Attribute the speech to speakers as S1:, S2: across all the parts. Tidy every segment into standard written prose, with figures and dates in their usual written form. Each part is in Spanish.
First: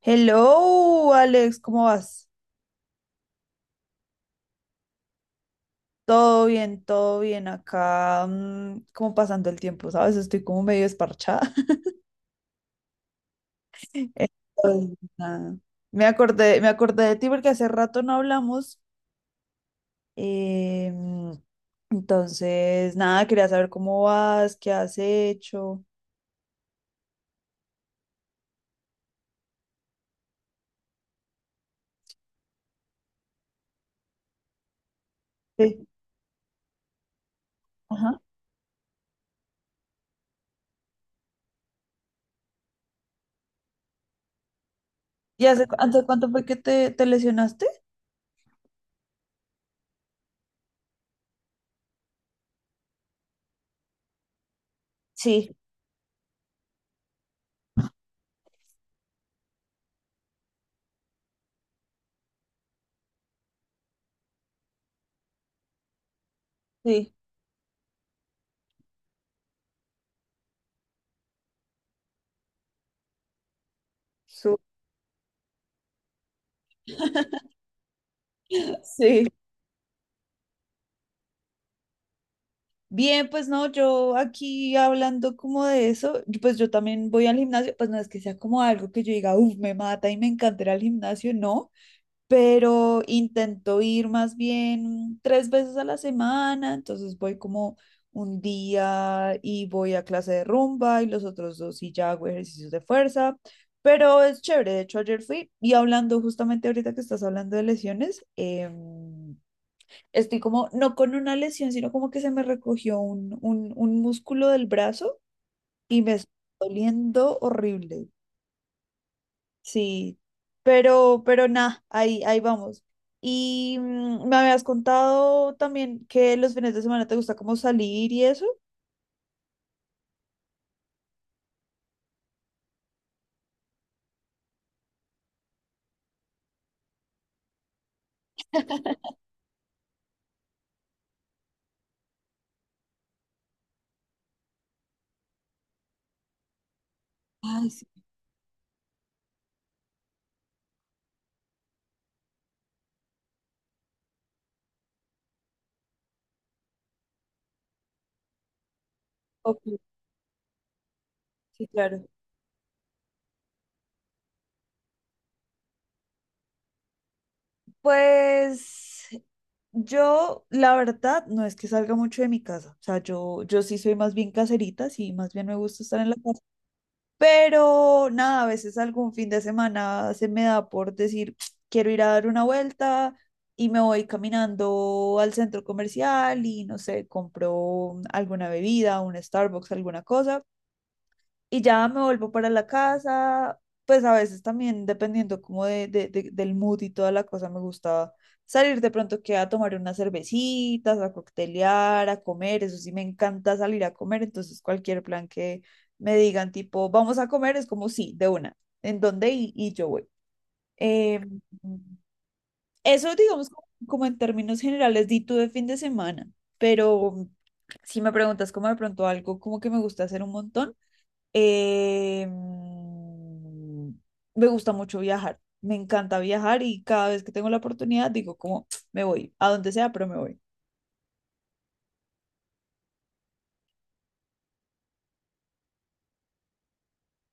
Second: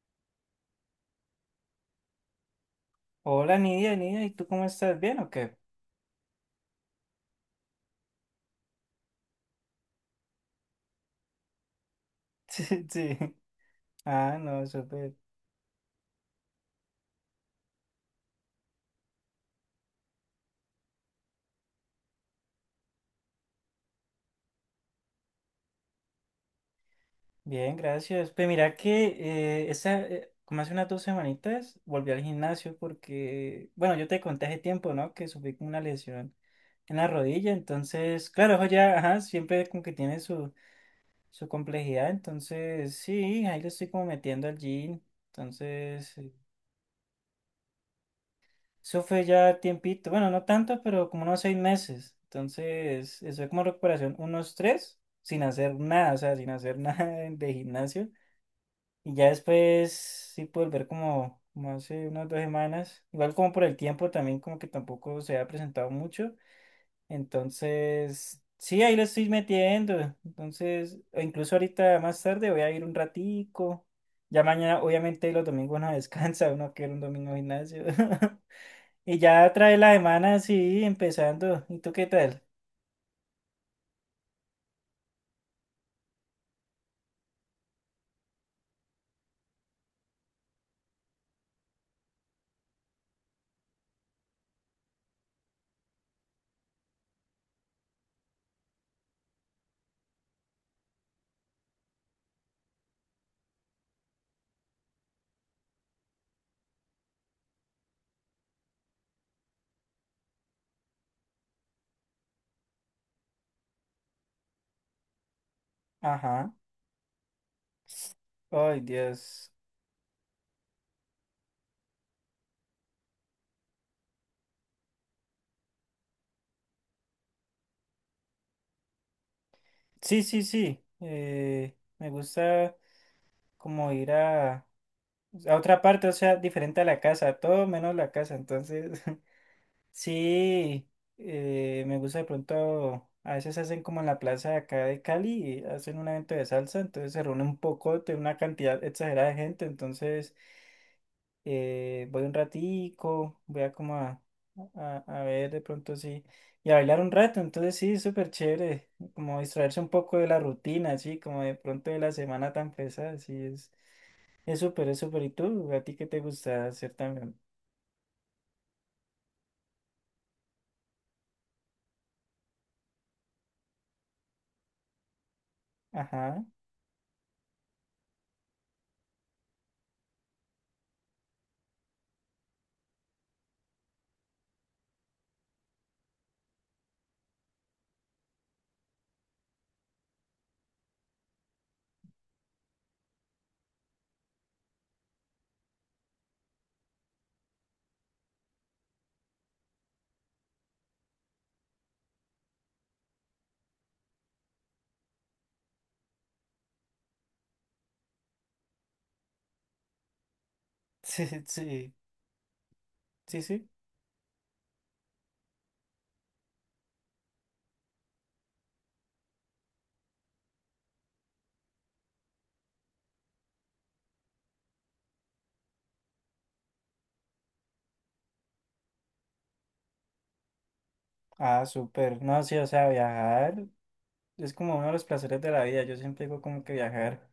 S1: Hello, Alex, ¿cómo vas?
S2: Hola Nidia, Nidia, ¿y tú cómo estás? ¿Bien o qué?
S1: Todo bien acá, como pasando el tiempo, ¿sabes? Estoy como medio desparchada.
S2: Sí, sí. Ah, no,
S1: Entonces,
S2: súper.
S1: nada. Me acordé de ti porque hace rato no hablamos. eh, entonces, nada, quería saber cómo vas, qué has hecho.
S2: Bien, gracias. Pues mira que como hace unas dos semanitas volví al gimnasio porque, bueno, yo te conté hace tiempo, ¿no? Que sufrí con una
S1: Sí.
S2: lesión en la rodilla,
S1: Ajá.
S2: entonces, claro, eso ya, ajá, siempre como que tiene su complejidad, entonces, sí, ahí le estoy como metiendo al gym,
S1: ¿Y hace, hace
S2: entonces,
S1: cuánto fue que te lesionaste?
S2: eso fue ya tiempito, bueno, no tanto, pero como unos seis meses. Entonces, eso fue como recuperación, unos tres, sin
S1: Sí,
S2: hacer nada, o sea, sin hacer nada de gimnasio. Y ya después sí pude volver como, como hace unas dos semanas. Igual como por el tiempo también, como que tampoco se ha presentado mucho.
S1: sí.
S2: Entonces, sí, ahí lo estoy metiendo. Entonces, o incluso ahorita más tarde voy a ir un ratico. Ya
S1: Su-
S2: mañana, obviamente, los domingos no descansa, uno quiere un domingo de gimnasio. Y
S1: Sí.
S2: ya trae la semana, sí, empezando. ¿Y tú qué tal?
S1: Bien, pues no, yo aquí hablando como de eso, y pues yo también voy al gimnasio, pues no es que sea como algo que yo diga, uff, me mata y me encantará el gimnasio, no, pero intento ir más bien tres veces a la semana, entonces voy como un día y voy a clase de rumba y los otros dos y ya hago ejercicios de fuerza, pero es chévere, de hecho ayer fui y hablando justamente ahorita que estás hablando de lesiones, estoy como, no con una lesión, sino como que se me recogió un músculo del brazo y me está
S2: Ajá.
S1: doliendo horrible.
S2: Ay, Dios.
S1: Sí, pero nada, ahí vamos. Y me habías contado también que los fines de semana te gusta como salir y eso.
S2: Sí, sí, sí. Me gusta como ir a otra parte, o sea, diferente a la casa, todo menos la casa. Entonces, sí, me gusta de pronto, a veces hacen como en la plaza de acá de Cali, hacen un evento de salsa, entonces se reúne un
S1: Ay, sí,
S2: poco, tiene una cantidad exagerada de gente, entonces... voy un ratico, voy a a ver de pronto sí, y a bailar un rato, entonces sí, súper chévere, como
S1: ok,
S2: distraerse un poco de la rutina, sí, como de
S1: sí,
S2: pronto de
S1: claro.
S2: la semana tan pesada, sí, es súper, es súper, ¿y tú? ¿A ti qué te gusta hacer también?
S1: Pues yo, la verdad, no es que salga mucho de mi casa. O sea, yo sí soy más bien caserita, sí, más bien me gusta estar en la casa.
S2: Ajá,
S1: Pero nada, a veces algún fin de semana se me da por decir, quiero ir a dar una vuelta y me voy caminando al centro comercial y no sé, compro alguna bebida, un Starbucks, alguna cosa y ya me vuelvo para la casa, pues a veces también dependiendo como del mood y toda la cosa, me gusta salir de pronto que a tomar unas cervecitas, a coctelear, a comer, eso sí me encanta salir a comer, entonces cualquier plan que me digan tipo, vamos a comer, es como sí, de una, ¿en dónde? Y yo voy. Eh,
S2: sí, sí, sí,
S1: eso
S2: sí,
S1: digamos como,
S2: sí.
S1: como en términos generales, di tú de fin de semana, pero si me preguntas como de pronto algo como que me gusta hacer un montón, eh, mm, me gusta mucho viajar, me encanta viajar y cada vez que tengo la oportunidad digo como me voy, a donde sea, pero me voy.
S2: Ah, súper, no, sí, o sea, viajar es como uno de los placeres de la vida, yo siempre digo como que viajar.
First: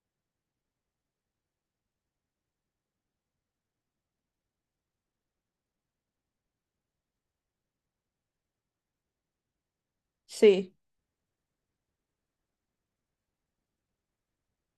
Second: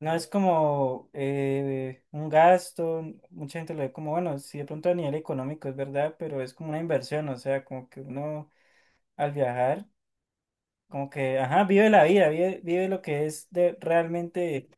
S2: No es como un gasto, mucha gente lo ve como, bueno, sí de pronto a nivel económico es verdad, pero es como una inversión, o sea, como que uno al viajar,
S1: Sí.
S2: como que, ajá, vive la vida, vive, vive lo que es de realmente,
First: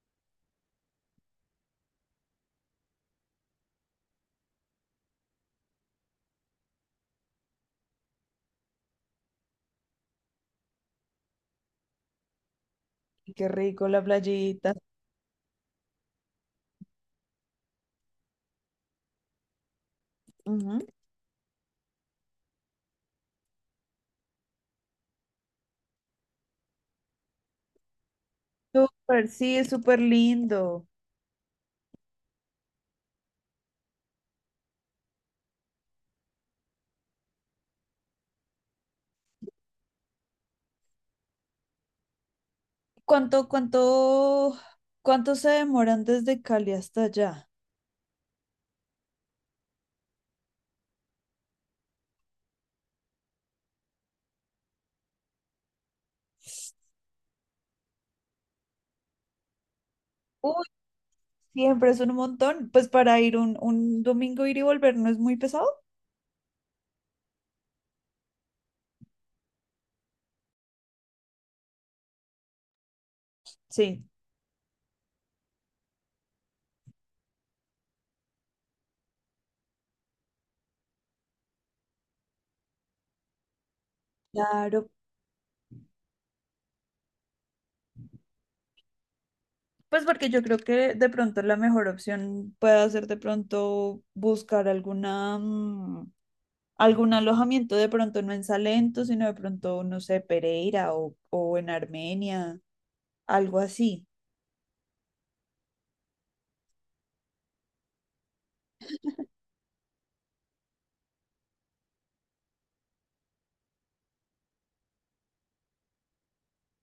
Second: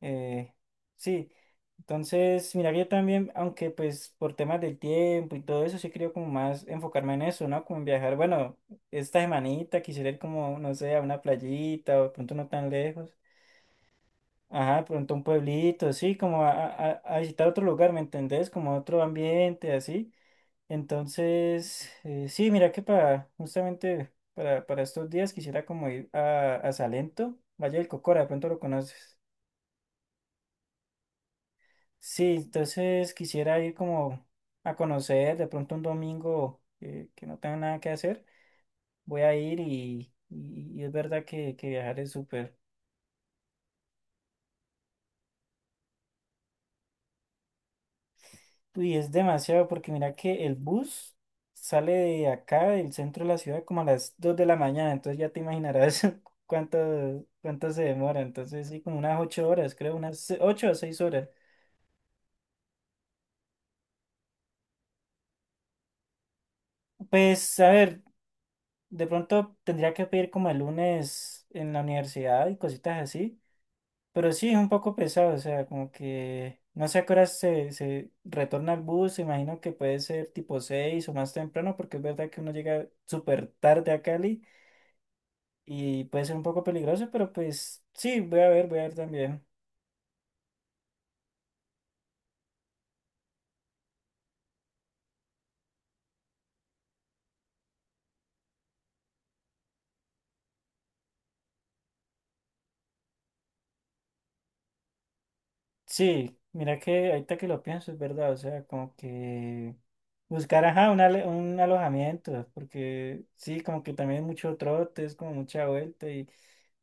S2: eh, sí. Entonces, mira, que yo también, aunque pues por temas del tiempo y todo eso, sí creo como más enfocarme en eso, ¿no? Como en viajar, bueno, esta semanita quisiera ir como, no sé, a una playita o de pronto no tan lejos.
S1: Y qué rico la playita.
S2: Ajá, de pronto un pueblito, sí, como a visitar otro lugar, ¿me entendés? Como a otro ambiente, así.
S1: Ujú.
S2: Entonces, sí, mira que para, justamente para estos días quisiera como ir a Salento, Valle del Cocora, de pronto lo conoces.
S1: Súper, sí, es súper lindo.
S2: Sí, entonces quisiera ir como a conocer, de pronto un domingo que no tenga nada que hacer, voy a ir y es verdad que viajar es súper.
S1: ¿Cuánto, cuánto, cuánto se demoran desde Cali hasta allá?
S2: Uy, es demasiado porque mira que el bus sale de acá, del centro de la ciudad, como a las 2 de la mañana, entonces ya te imaginarás cuánto, cuánto se demora, entonces sí, como unas 8 horas, creo,
S1: Uy,
S2: ocho o 6 horas.
S1: siempre es un montón. Pues para ir un domingo ir y volver no es muy pesado.
S2: Pues a ver, de pronto tendría que pedir como el lunes en la universidad y cositas así,
S1: Sí.
S2: pero sí, es un poco pesado, o sea, como que no sé a qué horas se retorna el bus, imagino que puede ser tipo 6 o más temprano, porque es verdad que uno llega súper tarde a Cali.
S1: Claro,
S2: Y puede ser un poco peligroso, pero pues sí, voy a ver también.
S1: pues porque yo creo que de pronto la mejor opción puede ser de pronto buscar alguna, algún alojamiento, de pronto no en Salento, sino de pronto, no sé, Pereira o en Armenia, algo así.
S2: Sí, mira que ahorita que lo pienso, es verdad, o sea, como que buscar, ajá, un alojamiento, porque sí, como que también es mucho trote, es como mucha vuelta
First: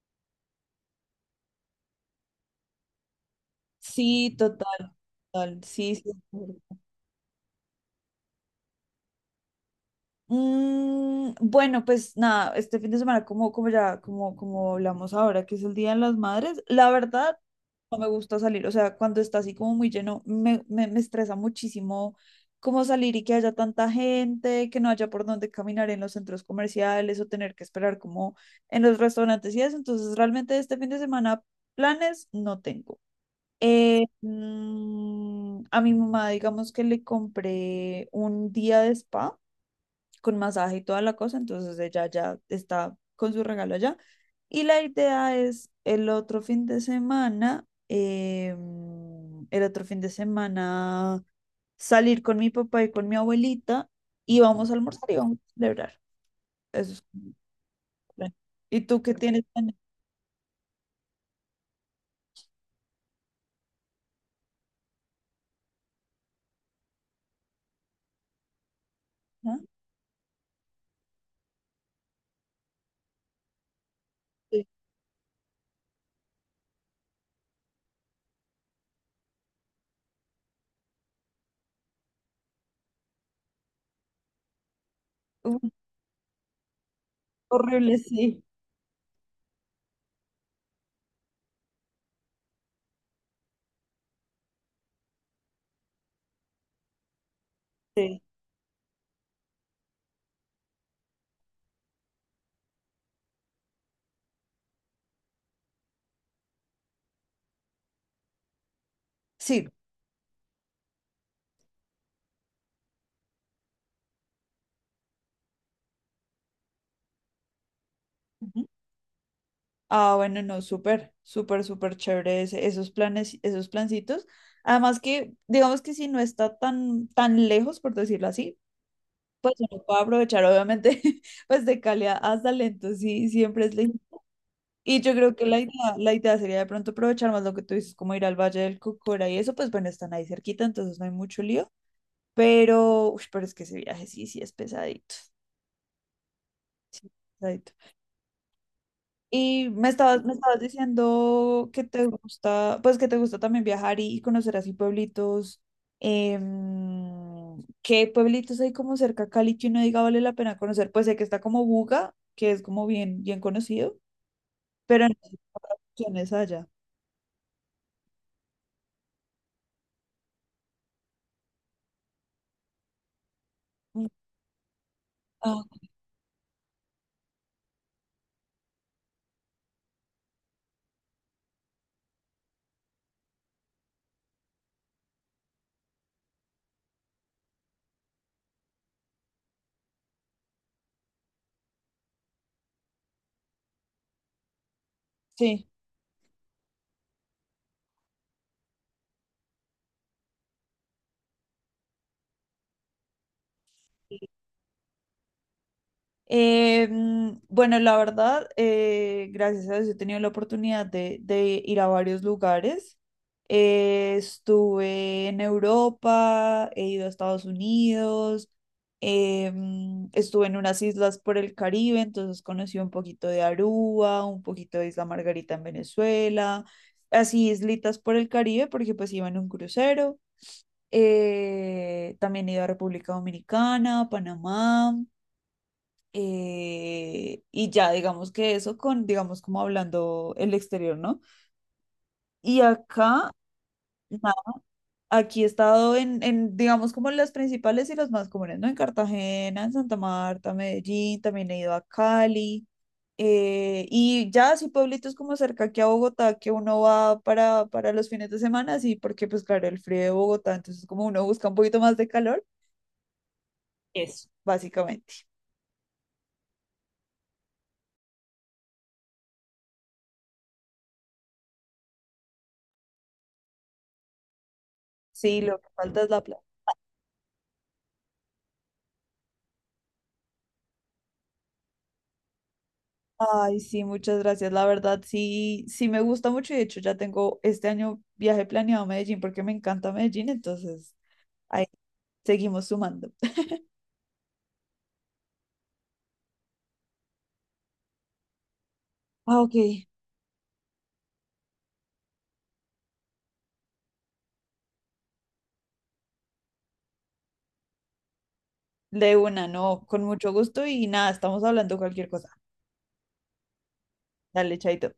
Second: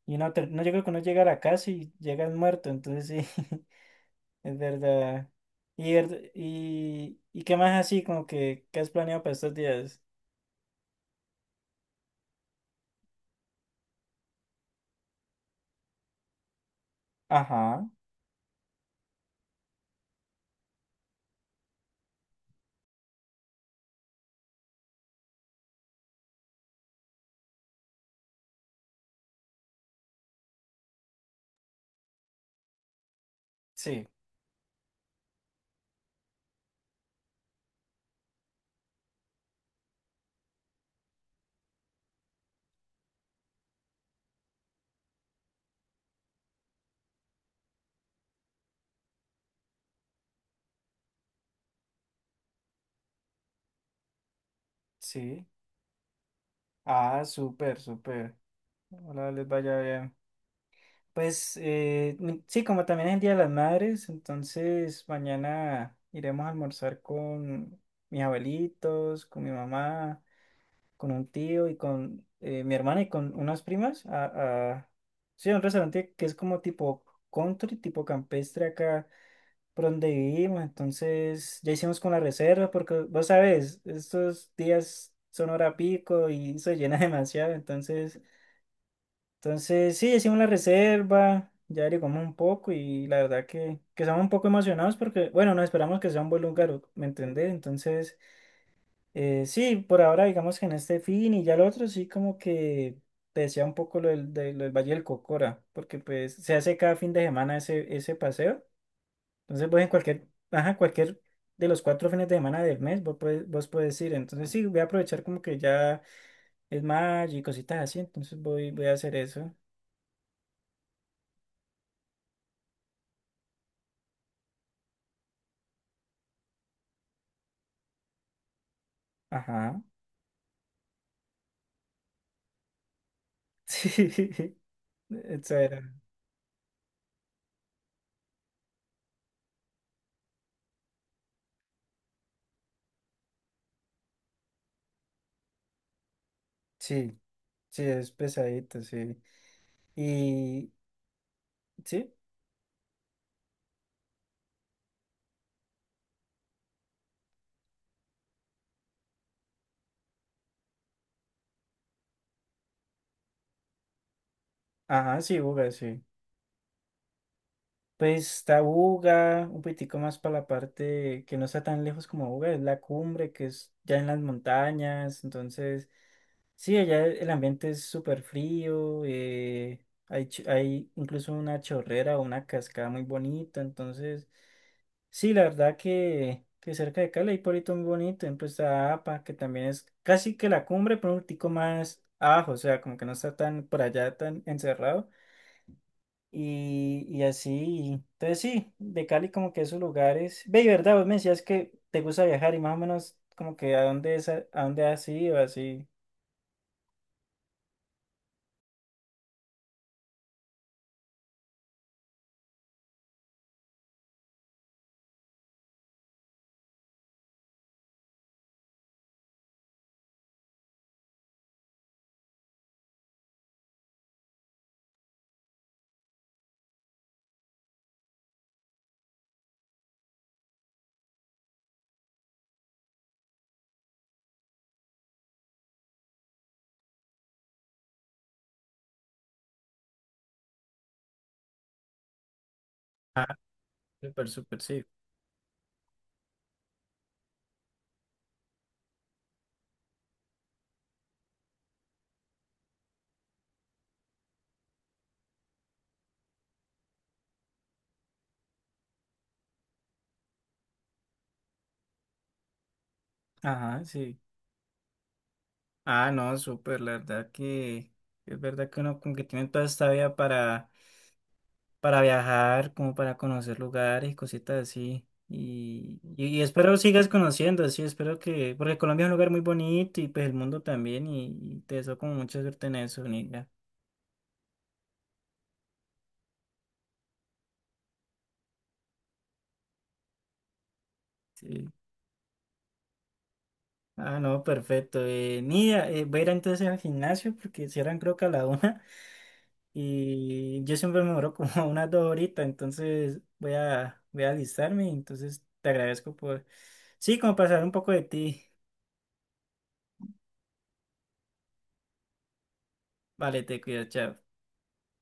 S2: y no, no llega que uno llega a la casa y llegas muerto, entonces sí,
S1: Sí,
S2: es
S1: total,
S2: verdad.
S1: total, sí, sí.
S2: Y, y qué más así, como que, ¿qué has planeado para estos días?
S1: Bueno, pues nada, este fin de semana, como, como ya, como, como hablamos ahora, que es el Día de las Madres, la verdad
S2: Ajá,
S1: no me gusta salir, o sea, cuando está así como muy lleno, me estresa muchísimo como salir y que haya tanta gente, que no haya por dónde caminar en los centros comerciales o tener que esperar como en los restaurantes y eso, entonces realmente este fin de semana planes no tengo.
S2: sí,
S1: A mi mamá, digamos que le compré un día de spa con masaje y toda la cosa, entonces ella ya está con su regalo allá. Y la idea es el otro fin de semana, el otro fin de semana salir con mi papá y con mi abuelita y vamos a almorzar y vamos
S2: sí.
S1: a celebrar. Eso es
S2: Ah,
S1: como
S2: súper,
S1: plan.
S2: súper.
S1: ¿Y tú qué
S2: Hola,
S1: tienes
S2: les
S1: planeado?
S2: vaya bien. Pues sí, como también es el Día de las Madres, entonces mañana iremos a almorzar con mis abuelitos, con mi
S1: Ah,
S2: mamá, con un tío y con mi hermana y con unas primas
S1: sí.
S2: sí, a un restaurante que es como tipo country, tipo campestre acá por donde vivimos. Entonces ya hicimos con la reserva porque vos sabes, estos días son
S1: Uy,
S2: hora pico y se llena demasiado,
S1: horrible,
S2: entonces...
S1: sí.
S2: Entonces, sí, hicimos la reserva, ya averiguamos un poco y la verdad que estamos un poco emocionados porque, bueno, no esperamos que sea un buen lugar, ¿me entendés? Entonces,
S1: Sí.
S2: sí, por ahora digamos que en este fin y ya el otro sí como que te decía un poco lo lo del Valle del Cocora, porque pues se hace cada fin de semana ese, ese paseo.
S1: Sí.
S2: Entonces, pues en cualquier, ajá, cualquier de los cuatro fines de semana del mes vos puedes ir. Entonces, sí, voy a aprovechar como que ya es mayo y cositas así, entonces voy, voy a hacer eso.
S1: Ah, bueno, no, súper, súper, súper chévere esos planes, esos plancitos. Además que, digamos que si no está tan, tan lejos, por decirlo así, pues
S2: Ajá.
S1: uno puede aprovechar, obviamente, pues de Cali a Salento, sí, siempre es lejos.
S2: Sí,
S1: Y yo creo que
S2: eso
S1: la idea,
S2: era.
S1: la idea sería de pronto aprovechar más lo que tú dices, como ir al Valle del Cocora y eso, pues bueno, están ahí cerquita, entonces no hay mucho lío. Pero, uy, pero es que ese viaje sí, sí es pesadito. Sí es
S2: Sí,
S1: pesadito.
S2: sí, es pesadito, sí.
S1: Y me estabas
S2: Y
S1: diciendo que te
S2: sí,
S1: gusta, pues que te gusta también viajar y conocer así pueblitos. ¿Qué pueblitos hay como cerca a Cali que uno diga vale la pena conocer? Pues sé que está como Buga, que es como bien, bien conocido, pero no
S2: ajá,
S1: hay
S2: sí, Buga,
S1: otras
S2: sí.
S1: opciones allá.
S2: Pues está Buga, un poquitico más para la parte que no está tan lejos como Buga, es la cumbre, que es ya en
S1: Mm,
S2: las montañas.
S1: ah,
S2: Entonces, sí, allá el ambiente es súper frío, hay incluso una chorrera o una cascada muy bonita. Entonces, sí, la verdad que cerca de Cali hay pueblito muy bonito, ejemplo está APA, que también es casi que la cumbre, pero un tico más abajo, o sea, como que no está tan por allá, tan encerrado,
S1: sí.
S2: y así, entonces sí, de Cali como que esos lugares, ve, y verdad, vos me decías que te gusta viajar y más o menos como que a dónde, es, a dónde has ido, así.
S1: Bueno, la verdad, gracias a Dios he tenido la oportunidad de ir a varios lugares. Estuve en Europa, he ido a Estados Unidos, estuve en unas islas por el Caribe, entonces conocí un poquito de Aruba, un poquito de Isla Margarita en Venezuela, así islitas por el Caribe porque pues iba en un crucero. También he ido a República Dominicana, Panamá y ya, digamos que eso con, digamos, como hablando el exterior, ¿no? Y
S2: Ah,
S1: acá,
S2: súper,
S1: nada,
S2: súper, sí.
S1: aquí he estado en, digamos, como las principales y las más comunes, ¿no? En Cartagena, en Santa Marta, Medellín, también he ido a Cali. Y ya así pueblitos como cerca aquí a Bogotá que uno va para los fines de semana, sí, porque pues claro, el frío de Bogotá, entonces como uno busca un poquito más de calor,
S2: Ajá, sí.
S1: eso, básicamente.
S2: Ah, no, súper, la verdad que es verdad que uno como que tiene toda esta vida para viajar, como para conocer lugares y cositas así.
S1: Sí, lo que falta es la
S2: Y
S1: plata.
S2: espero sigas conociendo, así espero que, porque Colombia es un lugar muy bonito y pues el mundo también, y te deseo como mucha suerte en eso, Nidia.
S1: Ay, sí, muchas gracias. La verdad, sí, sí me gusta mucho y de hecho ya tengo este año viaje planeado a Medellín porque me encanta Medellín, entonces
S2: Sí.
S1: ahí seguimos sumando.
S2: Ah, no, perfecto. Nidia, voy a ir entonces al gimnasio porque cierran creo que a la una.
S1: Ah, ok.
S2: Y yo siempre me demoro como unas dos horitas, entonces voy a, voy a alistarme, entonces te agradezco por, sí, como pasar un poco de ti.
S1: De una, no, con mucho gusto y nada, estamos hablando cualquier cosa.
S2: Vale, te cuido, chao.
S1: Dale, chaito.